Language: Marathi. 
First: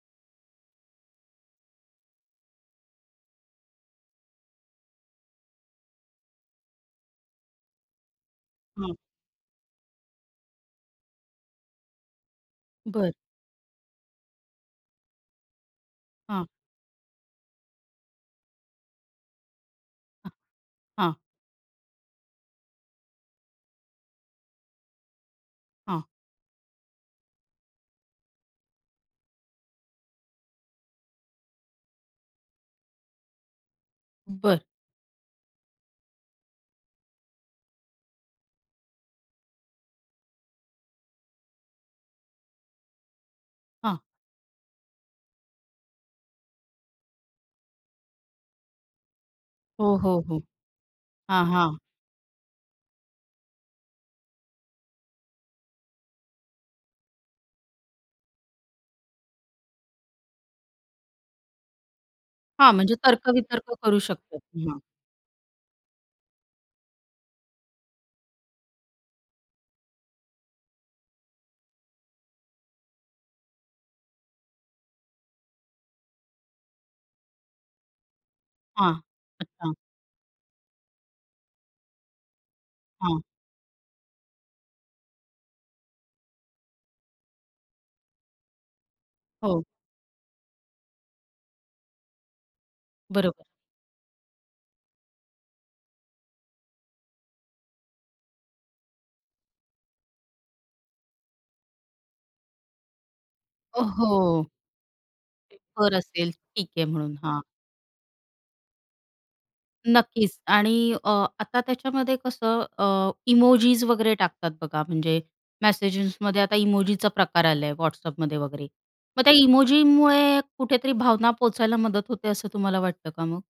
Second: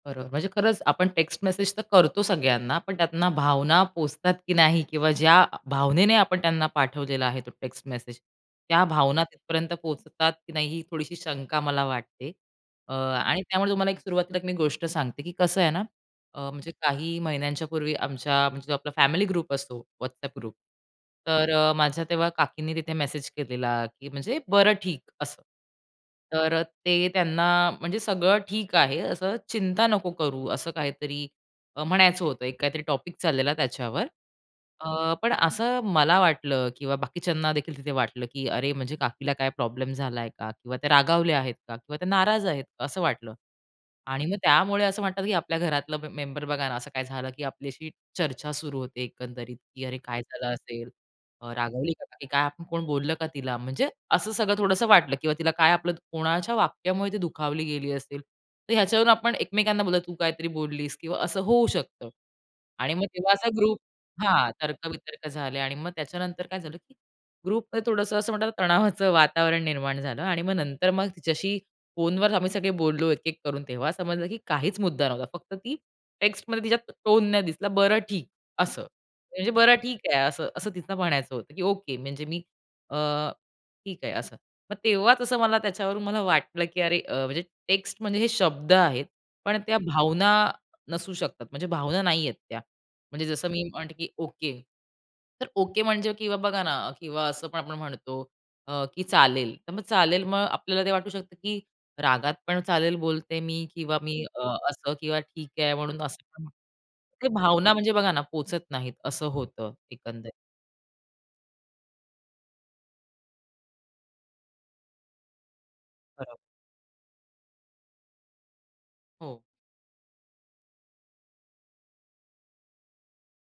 बरोबर. म्हणजे खरंच आपण टेक्स्ट मेसेज तर करतो सगळ्यांना. पण त्यातन भावना पोहचतात की नाही किंवा ज्या अ, भावनेने आपण त्यांना पाठवलेला आहे तो टेक्स्ट मेसेज, त्या हं. भावना तिथपर्यंत पोहचतात की नाही ही थोडीशी शंका मला वाटते. अ बरं. आणि त्यामुळे तुम्हाला एक सुरुवातीला मी गोष्ट सांगते की कसं आहे ना हां. अ, म्हणजे काही महिन्यांच्या पूर्वी आमच्या म्हणजे आपला फॅमिली ग्रुप असतो हं, WhatsApp ग्रुप. हां. तर अ, माझ्या तेव्हा काकींनी तिथे मेसेज केलेला, की म्हणजे "बरं, ठीक असं." हां. तर ते त्यांना म्हणजे सगळं ठीक आहे असं. चिंता नको करू ,असं काहीतरी अ, म्हणायचं होतं एक काहीतरी टॉपिक चाललेला त्याच्यावर. बरं. अ, पण असं मला वाटलं किंवा बाकीच्यांना देखील तिथे वाटलं की "अरे, म्हणजे काकीला काय प्रॉब्लेम झालाय का? किंवा ते रागावले आहेत का? किंवा त्या नाराज आहेत का?" असं वाटलं. हां. आणि मग त्यामुळे असं म्हणतात की आपल्या घरातलं म मेंबर बघा ना असं काय झालं की आपल्याशी चर्चा सुरू होते एकंदरीत. की हो, "अरे, हो, काय हो. झालं असेल? हां, अ, हां. रागवली का काकी काय? आपण कोण बोललं का तिला?" म्हणजे असं सगळं थोडंसं वाटलं किंवा तिला काय आपलं कोणाच्या वाक्यामुळे ती दुखावली गेली असेल. तर ह्याच्यावरून आपण एकमेकांना बोलतो, तू काहीतरी बोललीस किंवा असं होऊ शकतं. हां, आणि म्हणजे मग तेव्हा असा तर्क-वितर्क ग्रुप करू शकतो. हां, हां. तर्क-वितर्क झाले आणि मग त्याच्यानंतर काय झालं? की ग्रुपमध्ये थोडंसं असं म्हणतात तणावाचं वातावरण निर्माण झालं आणि मग नंतर मग तिच्याशी फोनवर आम्ही सगळे बोललो एक-एक करून तेव्हा समजलं की काहीच मुद्दा नव्हता. फक्त ती टेक्स्टमध्ये तिच्या टोन नाही दिसला. "बरं, ठीक." अस हां. म्हणजे अच्छा. "बरं, ठीक आहे." असं असं तिला म्हणायचं होतं की ओके म्हणजे मी अ, हां. ठीक आहे असं. मग तेव्हाच असं मला त्याच्यावरून मला वाटलं की अरे, अ, म्हणजे टेक्स्ट म्हणजे हे शब्द आहेत. पण हो. त्या भावना नसू शकतात. म्हणजे भावना नाही आहेत त्या. म्हणजे बरोबर. जसं मी म्हणते की ओके. तर ओके म्हणजे किंवा बघा ना किंवा असं पण आपण म्हणतो अ, की चालेल. तर मग चालेल, मग आपल्याला ते वाटू शकतं की रागात पण चालेल बोलते मी ओ, किंवा मी अ, हो! असं ठीक आहे वर म्हणून असं असेल म्हणतो. ठीक आहे. म्हणून आणि हां. भावना म्हणजे बघा ना पोहचत नाहीत असं होतं एकंदरीत. नक्कीच आणि अ, आता त्याच्यामध्ये कसं अ, इमोजीस वगैरे टाकतात बघा. म्हणजे बरोबर. मेसेजेसमध्ये आता इमोजीचा प्रकार आला WhatsAppमध्ये वगैरे. मग त्या हो. इमोजीमुळे कुठेतरी भावना पोहोचायला मदत होते असं तुम्हाला वाटतं का मग?